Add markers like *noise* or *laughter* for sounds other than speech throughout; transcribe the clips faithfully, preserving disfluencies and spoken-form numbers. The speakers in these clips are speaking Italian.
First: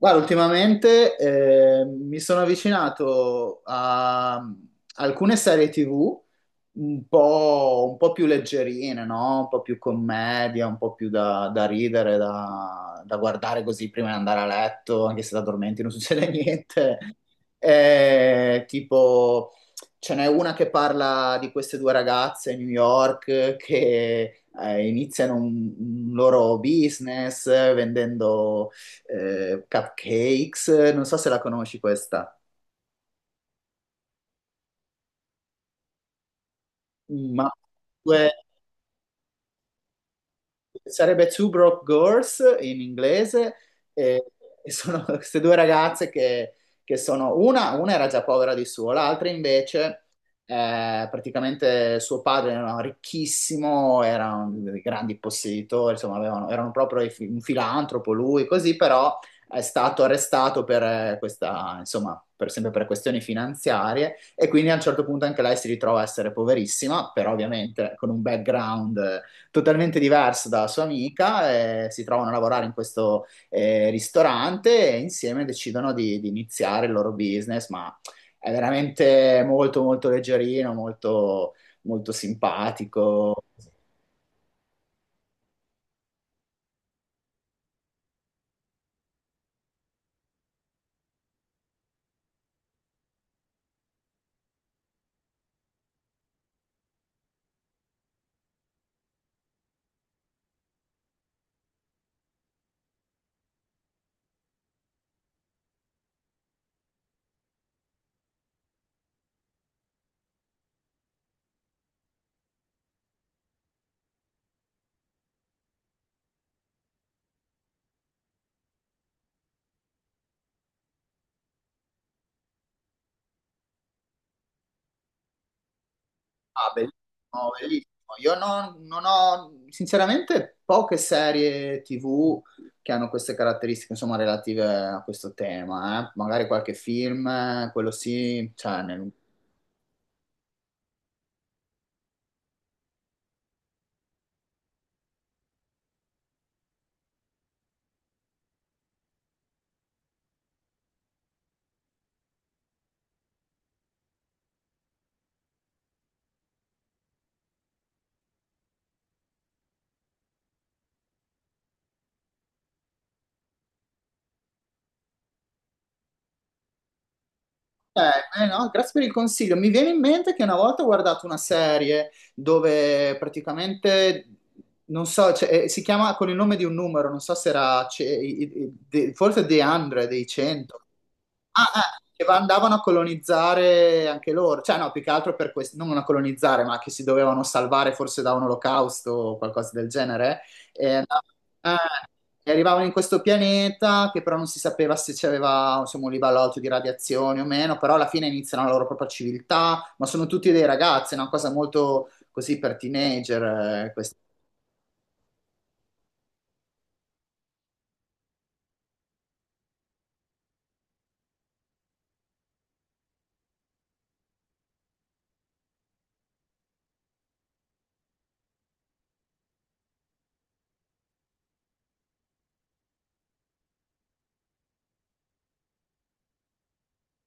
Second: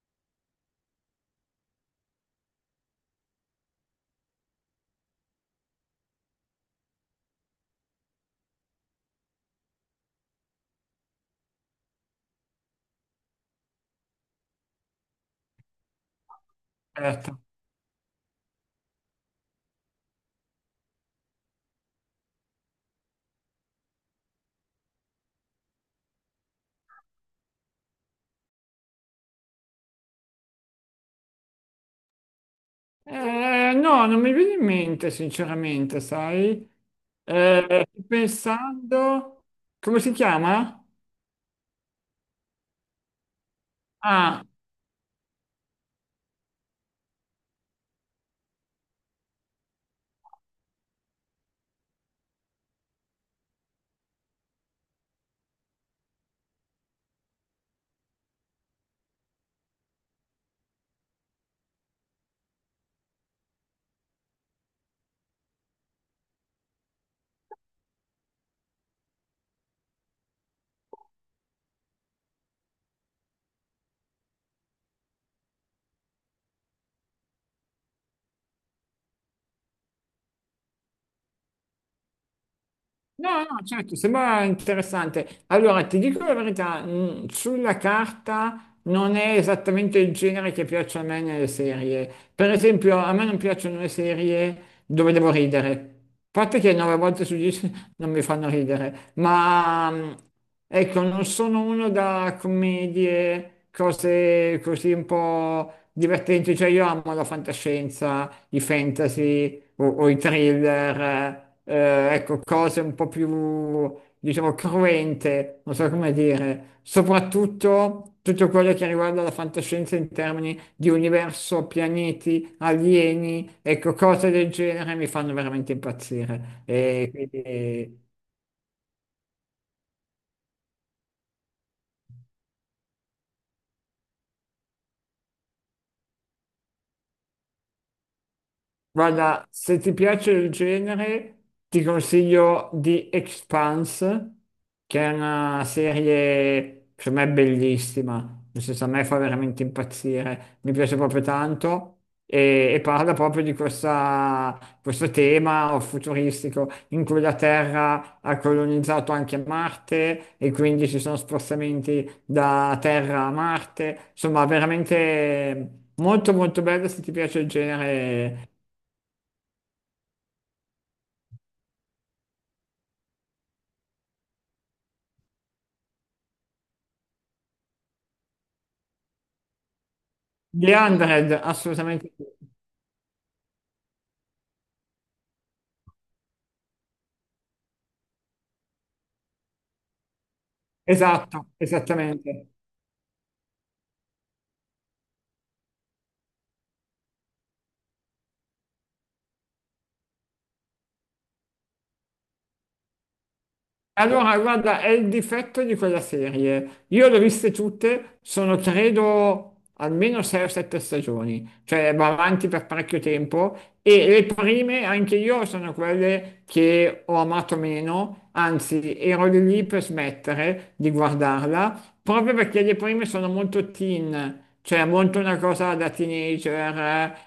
Guarda, ultimamente eh, mi sono avvicinato a alcune serie T V un po', un po' più leggerine, no? Un po' più commedia, un po' più da, da ridere, da, da guardare così prima di andare a letto, anche se da dormenti non *laughs* succede niente. Certo. Eh, tipo, ce n'è una che parla di queste due ragazze a New York che eh, iniziano un un loro business vendendo eh, cupcakes, non so se la conosci questa, Eh, no, non mi viene in mente, sinceramente, sai? ma Eh, sto due pensando, come si chiama? sarebbe Two Broke Girls in inglese, e, Ah, e sono *laughs* queste due ragazze che, che sono, una, una era già povera di suo, l'altra invece, eh, praticamente suo padre era ricchissimo, era un dei grandi posseditori, insomma, avevano- erano proprio i fi- un filantropo lui, così, però è stato arrestato per eh, questa, insomma, per, sempre per questioni finanziarie e quindi a un certo punto anche lei si ritrova a essere poverissima, però ovviamente con un background eh, totalmente diverso dalla sua amica, eh, si trovano a lavorare in questo eh, ristorante e insieme decidono di, di iniziare il loro business, ma è veramente molto molto leggerino, molto, molto no, simpatico. no, certo, sembra interessante. Allora, ti dico la verità, mh, sulla carta non è esattamente il genere che piace a me nelle serie. Per esempio, a me non piacciono le serie dove devo ridere. A parte che nove volte su dieci *laughs* non mi fanno ridere, ma mh, ecco, non sono uno da commedie, cose così un po' divertenti. Cioè, io amo la fantascienza, i fantasy, o, o i thriller, eh, ecco, cose un po' più, diciamo, cruente, non so come dire, soprattutto tutto quello che riguarda la fantascienza in termini di universo, pianeti, alieni, ecco, cose del genere mi fanno veramente impazzire. Ah, E bellissimo, bellissimo. quindi. Io non, non ho, sinceramente, poche serie T V che hanno queste caratteristiche, insomma, relative a questo tema, eh. Magari qualche film, eh, quello sì, cioè, nel- Guarda, se ti piace il genere, ti consiglio The Expanse, che è una serie, secondo me, bellissima. Nel senso, a me fa veramente impazzire, mi piace proprio tanto. E, e parla proprio di questa- questo tema futuristico in cui la Terra ha colonizzato anche Marte e quindi ci sono spostamenti da Terra a Marte. Insomma, veramente molto molto bello se ti piace il Eh, eh, genere. no, grazie per il consiglio. Mi viene in mente che una volta ho guardato una serie dove praticamente, non so, cioè, eh, si chiama con il nome di un numero, non so se era, ce- i- i- de- forse The cento, dei The cento. one hundred, Ah, eh, assolutamente sì. che va- andavano a colonizzare anche loro, cioè no, più che altro per questo, non a colonizzare, ma che si dovevano salvare forse da un olocausto o qualcosa del genere. E, andav- Esatto, eh, esattamente. e arrivavano in questo pianeta che però non si sapeva se c'aveva insomma, un livello alto di radiazioni o meno, però alla fine iniziano la loro propria civiltà, ma sono tutti dei ragazzi, è una cosa molto così per teenager, eh, questa- Allora, guarda, è il difetto di quella serie. Io le ho viste tutte, sono credo almeno sei o sette stagioni, cioè va avanti per parecchio tempo e le prime anche io sono quelle che ho amato meno, anzi ero lì lì per smettere di guardarla, proprio perché le prime sono molto teen, cioè molto una cosa da teenager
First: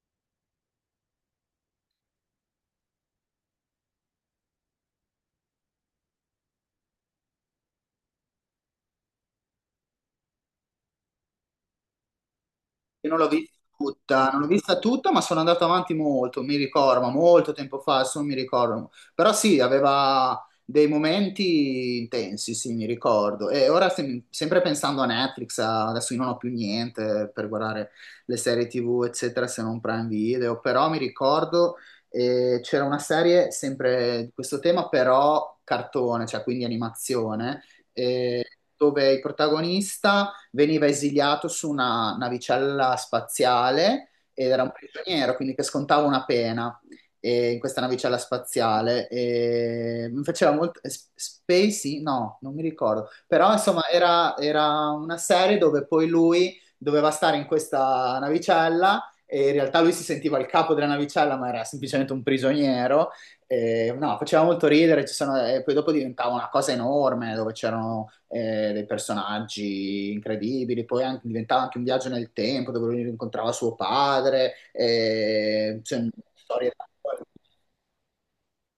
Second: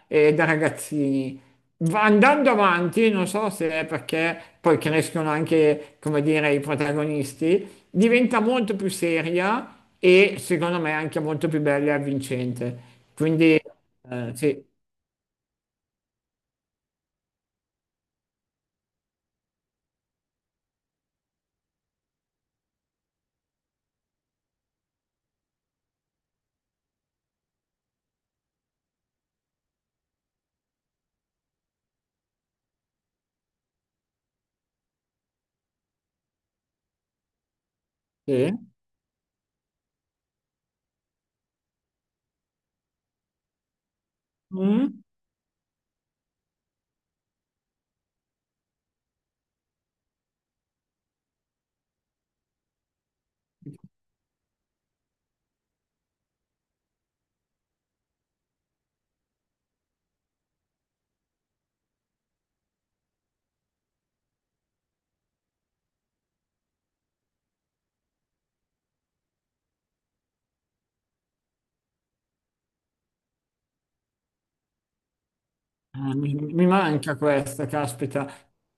eh, e da ragazzini. Va- Andando avanti, non so se è perché poi crescono anche, come dire, i protagonisti, diventa molto più seria e secondo me anche molto più bella e avvincente. io non l'ho vista Quindi, tutta, eh, non l'ho sì, vista tutta, ma sono andato avanti molto, mi ricordo, ma molto tempo fa, adesso non mi ricordo. Però sì, aveva dei momenti intensi, sì, mi ricordo. E ora sem- sempre pensando a Netflix, a- adesso io non ho più niente per guardare le serie T V, eccetera, se non Prime Video, però mi ricordo eh, c'era una serie sempre di questo tema, però cartone, cioè quindi animazione, eh, sì. dove il protagonista veniva esiliato su una navicella spaziale ed era un Mm. prigioniero, quindi che scontava una pena eh, in questa navicella spaziale. E mi faceva molto... S- Spacey? No, non mi ricordo. Però insomma era, era una serie dove poi lui doveva stare in questa navicella e in realtà lui si sentiva il capo della navicella ma era semplicemente un prigioniero eh, no, faceva molto ridere, ci sono- e poi dopo diventava una cosa enorme dove c'erano eh, dei personaggi incredibili, poi anche- diventava anche un viaggio nel tempo dove lui incontrava suo padre, eh, cioè, Eh, mi, mi storie da- manca questa, caspita.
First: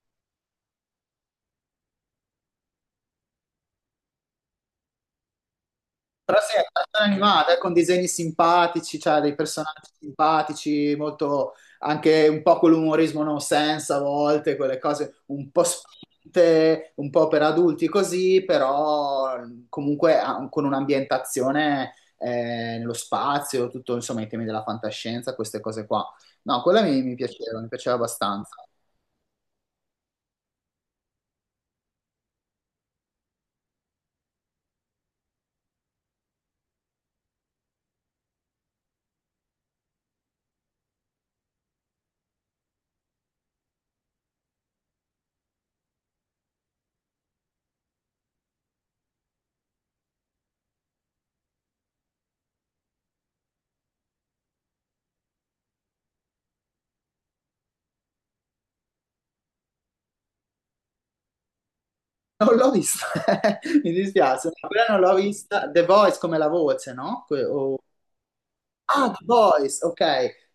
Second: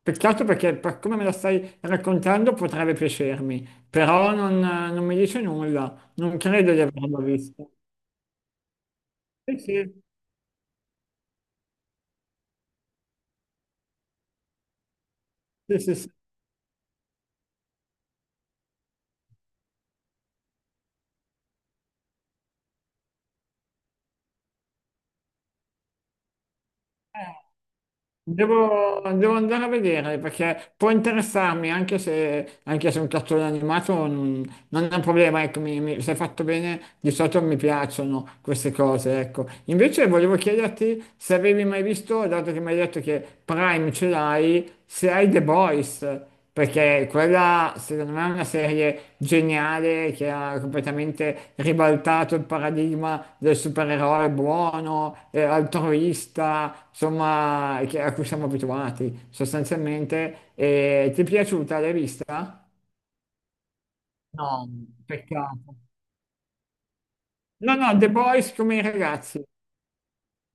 Peccato perché per come me la stai raccontando potrebbe piacermi, però non, non mi dice nulla, non però sì, è credo di cartone averla animata, eh, vista. con disegni simpatici, cioè dei Sì, personaggi sì, simpatici, molto anche un po' quell'umorismo no sense a volte, quelle cose un po' sì, sì, sì. spinte, un po' per adulti così, però comunque ha- con un'ambientazione eh, nello spazio, tutto insomma i temi della fantascienza, queste cose qua. No, quella mi, mi Eh, piaceva, mi piaceva abbastanza. Devo, devo andare a vedere perché può interessarmi anche se, anche se un cartone animato non, non è un problema, ecco, mi, mi- se fatto bene di solito mi piacciono queste cose, ecco. Invece volevo chiederti se avevi mai visto, dato che mi hai detto che Prime ce l'hai, se hai The Boys, perché quella, secondo me, è una serie geniale che ha completamente ribaltato il paradigma del supereroe buono, eh, altruista, insomma, che- a cui siamo abituati sostanzialmente. E ti è piaciuta? L'hai Non vista? l'ho vista, *laughs* mi dispiace, ma No, quella non l'ho vista. peccato. The Voice come la voce, no? Que- No, o- no, The Boys come i Ah, The ragazzi. Boys, ok.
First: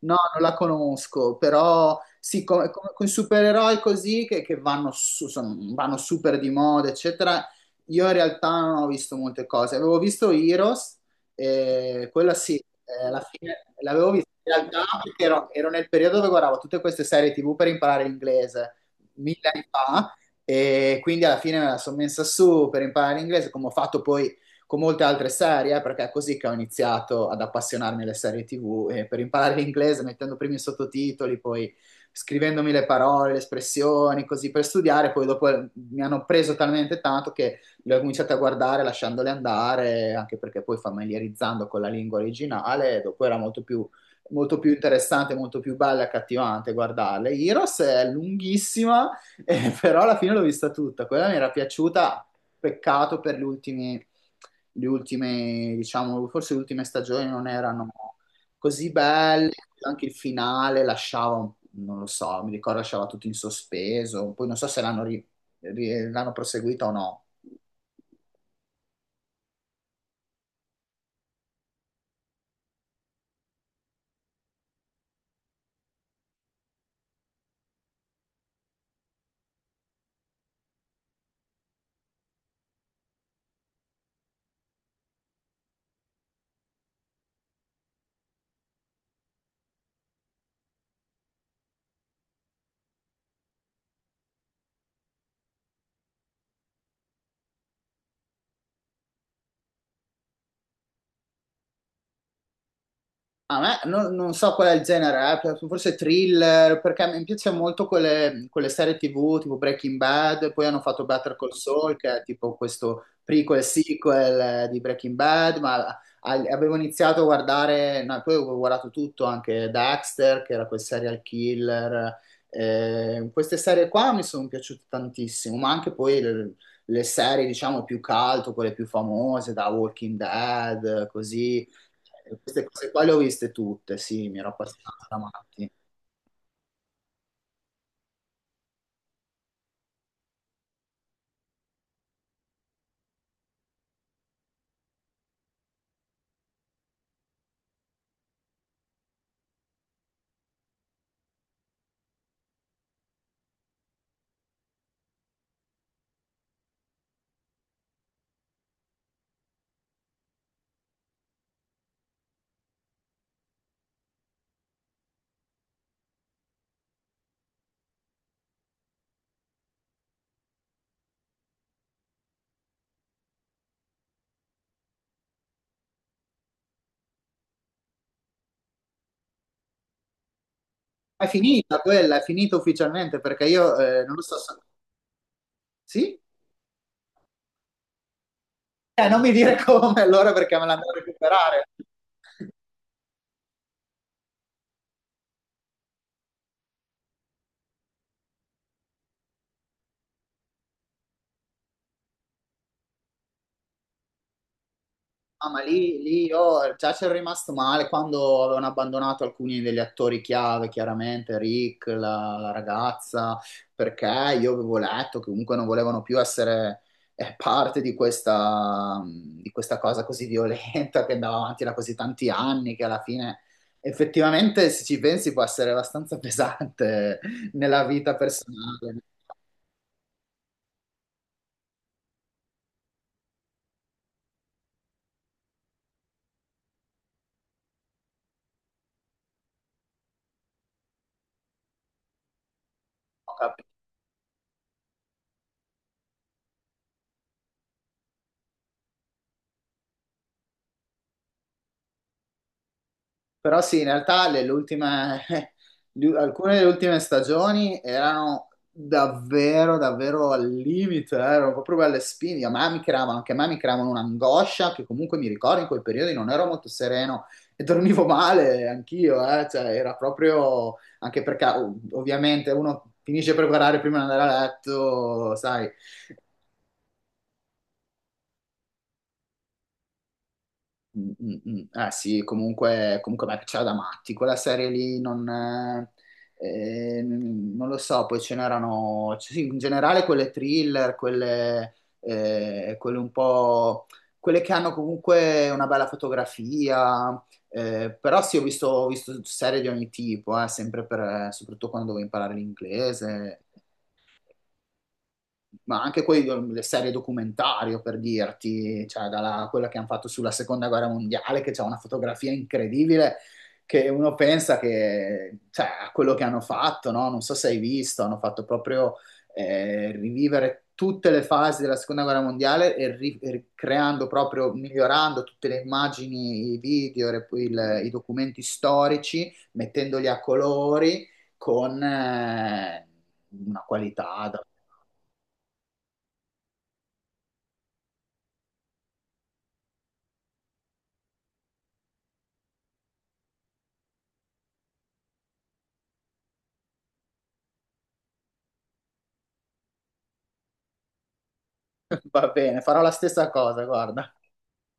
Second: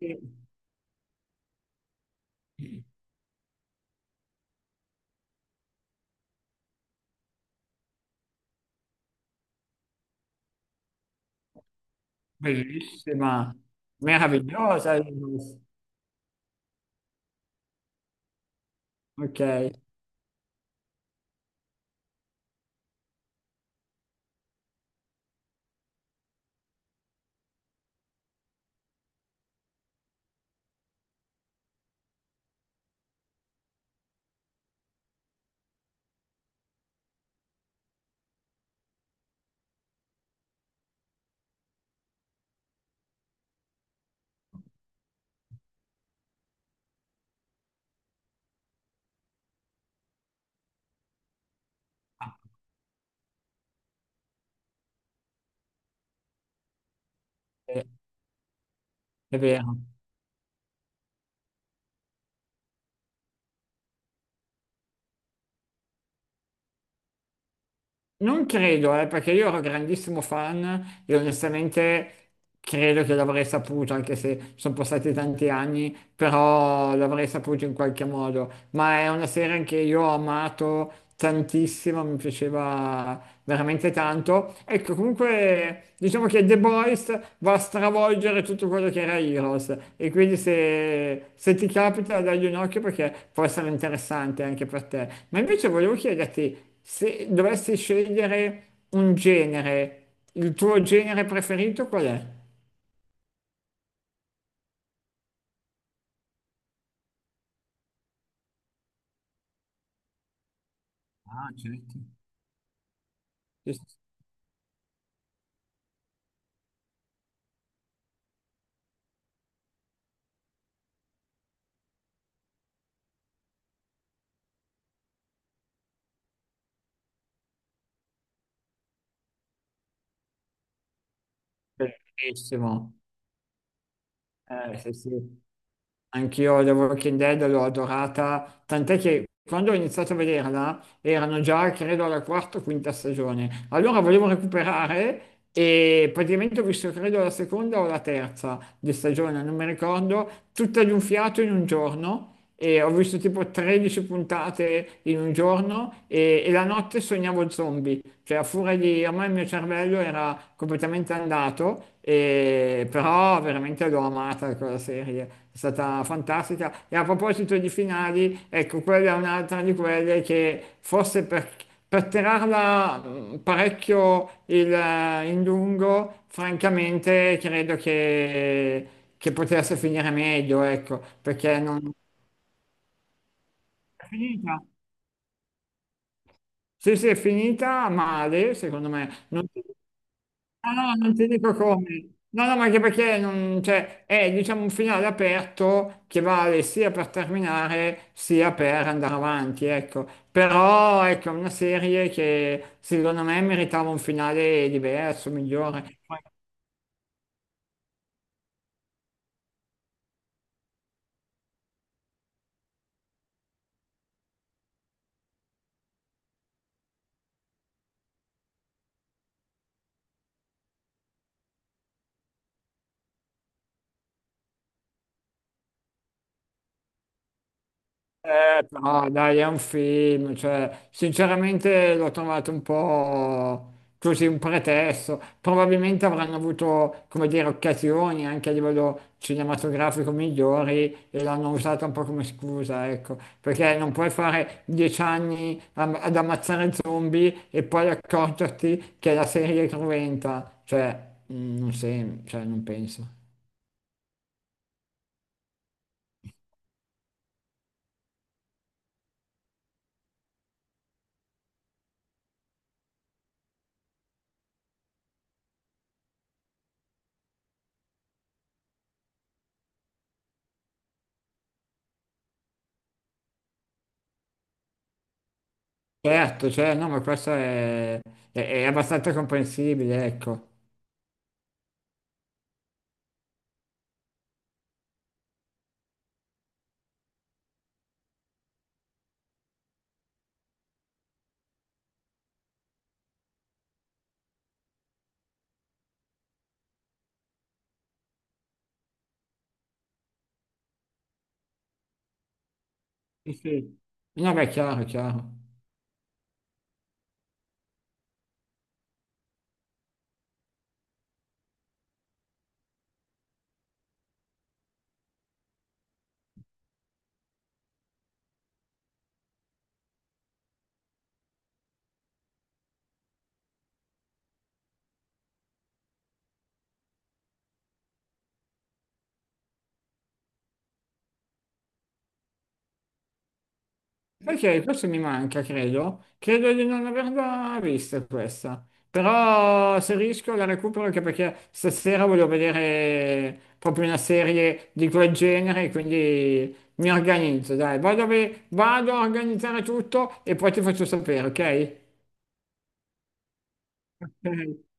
No, Sì. non la conosco, però sì, come, come- con i supereroi così che, che vanno, su- sono- vanno super di moda, eccetera. Io in realtà non ho visto molte cose. Avevo visto Heroes, eh, quella sì, eh, alla Bellissima, fine l'avevo vista in realtà meravigliosa. perché ero, ero nel periodo dove guardavo tutte queste serie T V per imparare l'inglese, Ok, mille anni fa, e quindi alla fine me la sono messa su per imparare l'inglese, come ho fatto poi con molte altre serie, eh, perché è così che ho iniziato ad appassionarmi alle serie T V, e per imparare l'inglese mettendo prima i sottotitoli, poi scrivendomi le parole, le espressioni, così per studiare, poi dopo eh, mi hanno preso talmente tanto che le ho cominciate a guardare lasciandole andare, anche perché poi familiarizzando con la lingua originale, dopo era molto più molto più interessante, molto più bella e accattivante guardarle. Heroes è lunghissima, *laughs* eh, però alla fine l'ho vista tutta. Quella mi era piaciuta, peccato per gli ultimi le ultime, diciamo, forse le ultime stagioni non è erano così è belle, vero. anche il finale lasciava, un- non lo so, mi ricordo lasciava tutto in sospeso, poi non so se l'hanno, ri- ri- l'hanno proseguita o no. Non credo, eh, perché io ero grandissimo fan e onestamente credo che l'avrei saputo, anche se sono passati tanti anni, però l'avrei saputo in qualche modo. Ma è una serie che io ho amato tantissimo, mi piaceva veramente tanto. Ecco, comunque diciamo che The Boys va a stravolgere tutto quello che era Heroes e quindi se, se ti capita dagli un occhio perché può essere interessante anche per te. Ma invece volevo chiederti se dovessi scegliere un genere, il tuo genere preferito qual è? A me non, non so qual è il genere, eh, forse thriller, perché mi piace molto quelle, quelle serie T V tipo Breaking Bad, poi hanno fatto Better Ah, Call certo. Saul, che è tipo questo prequel sequel eh, di Breaking Bad, ma a- avevo iniziato a guardare, no, poi ho guardato tutto, anche Dexter, che era quel serial killer. Eh, queste serie qua mi sono piaciute tantissimo, ma anche poi le, le serie, diciamo, più cult, quelle più famose, da Walking Dead, così. Queste cose Bellissimo. qua le ho viste tutte, sì, mi ero Eh, sì, appassionato da sì. matti. Anch'io The Walking Dead l'ho adorata, tant'è che quando ho iniziato a vederla erano già, credo, alla quarta o quinta stagione. Allora volevo recuperare e praticamente ho visto, credo, la seconda o la terza di stagione, non mi ricordo, tutta di un fiato in un giorno e ho visto tipo tredici puntate in un giorno e, e la notte sognavo zombie, cioè a furia di, ormai il mio cervello era completamente andato, e- però veramente l'ho amata quella serie, è stata fantastica. E a proposito di finali, ecco, quella è un'altra di quelle che forse per, per tirarla mh, parecchio il- eh, in lungo, francamente credo che che potesse finire meglio, ecco, Ma è perché finita non, quella, è finita ufficialmente perché io eh, è non lo so. se- finita. Sì? Sì, sì, è finita male, secondo Eh, non me. mi Non dire ti, come allora perché me no, l'hanno no, a non ti dico recuperare. come. No, no, ma anche perché non- cioè, è diciamo, un finale aperto che vale sia per terminare sia per andare avanti, ecco. Però ecco, è una serie che secondo me meritava un finale diverso, Ah, ma migliore. lì, lì io già ci ero rimasto male quando avevano abbandonato alcuni degli attori chiave, chiaramente Rick, la, la ragazza, perché io avevo letto che comunque non volevano più essere eh, parte di questa, di questa cosa così violenta che andava avanti da così tanti anni, che alla fine effettivamente, se ci pensi, può essere abbastanza *laughs* pesante nella vita Eh, personale. no, dai, è un film, cioè, sinceramente l'ho trovato un po' così un pretesto. Probabilmente avranno avuto, come dire, occasioni anche a livello cinematografico migliori e l'hanno usata un po' come scusa, ecco, perché non puoi fare dieci anni am- ad ammazzare zombie e poi accorgerti che la serie è cruenta, cioè, mm, non sem- cioè, non penso. Però sì, in realtà le- le ultime- *laughs* di- alcune delle ultime stagioni erano davvero, davvero al limite, eh, erano proprio belle spine. A me mi creavano, anche a me mi creavano un'angoscia che comunque mi ricordo in quei periodi non ero molto sereno e dormivo male anch'io, eh, cioè era proprio, anche perché ov- ovviamente uno finisce per guardare prima di andare a letto, sai. Certo, cioè, no, ma questo è, è- è abbastanza comprensibile, ecco. Mm, mm, mm. Eh sì, comunque, comunque a me piaceva da matti, quella serie lì non, eh, eh, non lo so, poi ce n'erano, cioè, sì, in generale quelle thriller, quelle, eh, quelle un po', quelle che hanno comunque una bella fotografia, eh, però sì, ho visto, ho visto serie di ogni tipo, eh, sempre per, soprattutto quando dovevo imparare Sì, l'inglese sì. No, beh, è chiaro, è chiaro. ma anche poi um, le serie documentario per dirti, cioè dalla, quella che hanno fatto sulla seconda guerra mondiale, che c'è una fotografia incredibile, che uno pensa che, cioè, a quello che hanno fatto, no? Non so se hai visto, hanno fatto proprio eh, rivivere tutte le fasi della seconda guerra mondiale e, ri- e creando proprio, migliorando tutte le immagini, i video, le- il- i documenti storici, mettendoli a colori con eh, una qualità Sai che questo mi manca, credo. Credo di non averla vista questa. Però se riesco la recupero anche perché stasera voglio vedere proprio una serie di quel genere, quindi mi organizzo, dai. Vado, a ve- vado a organizzare tutto e poi ti faccio sapere, ok? *laughs* Va bene, farò la stessa cosa, guarda. Ok.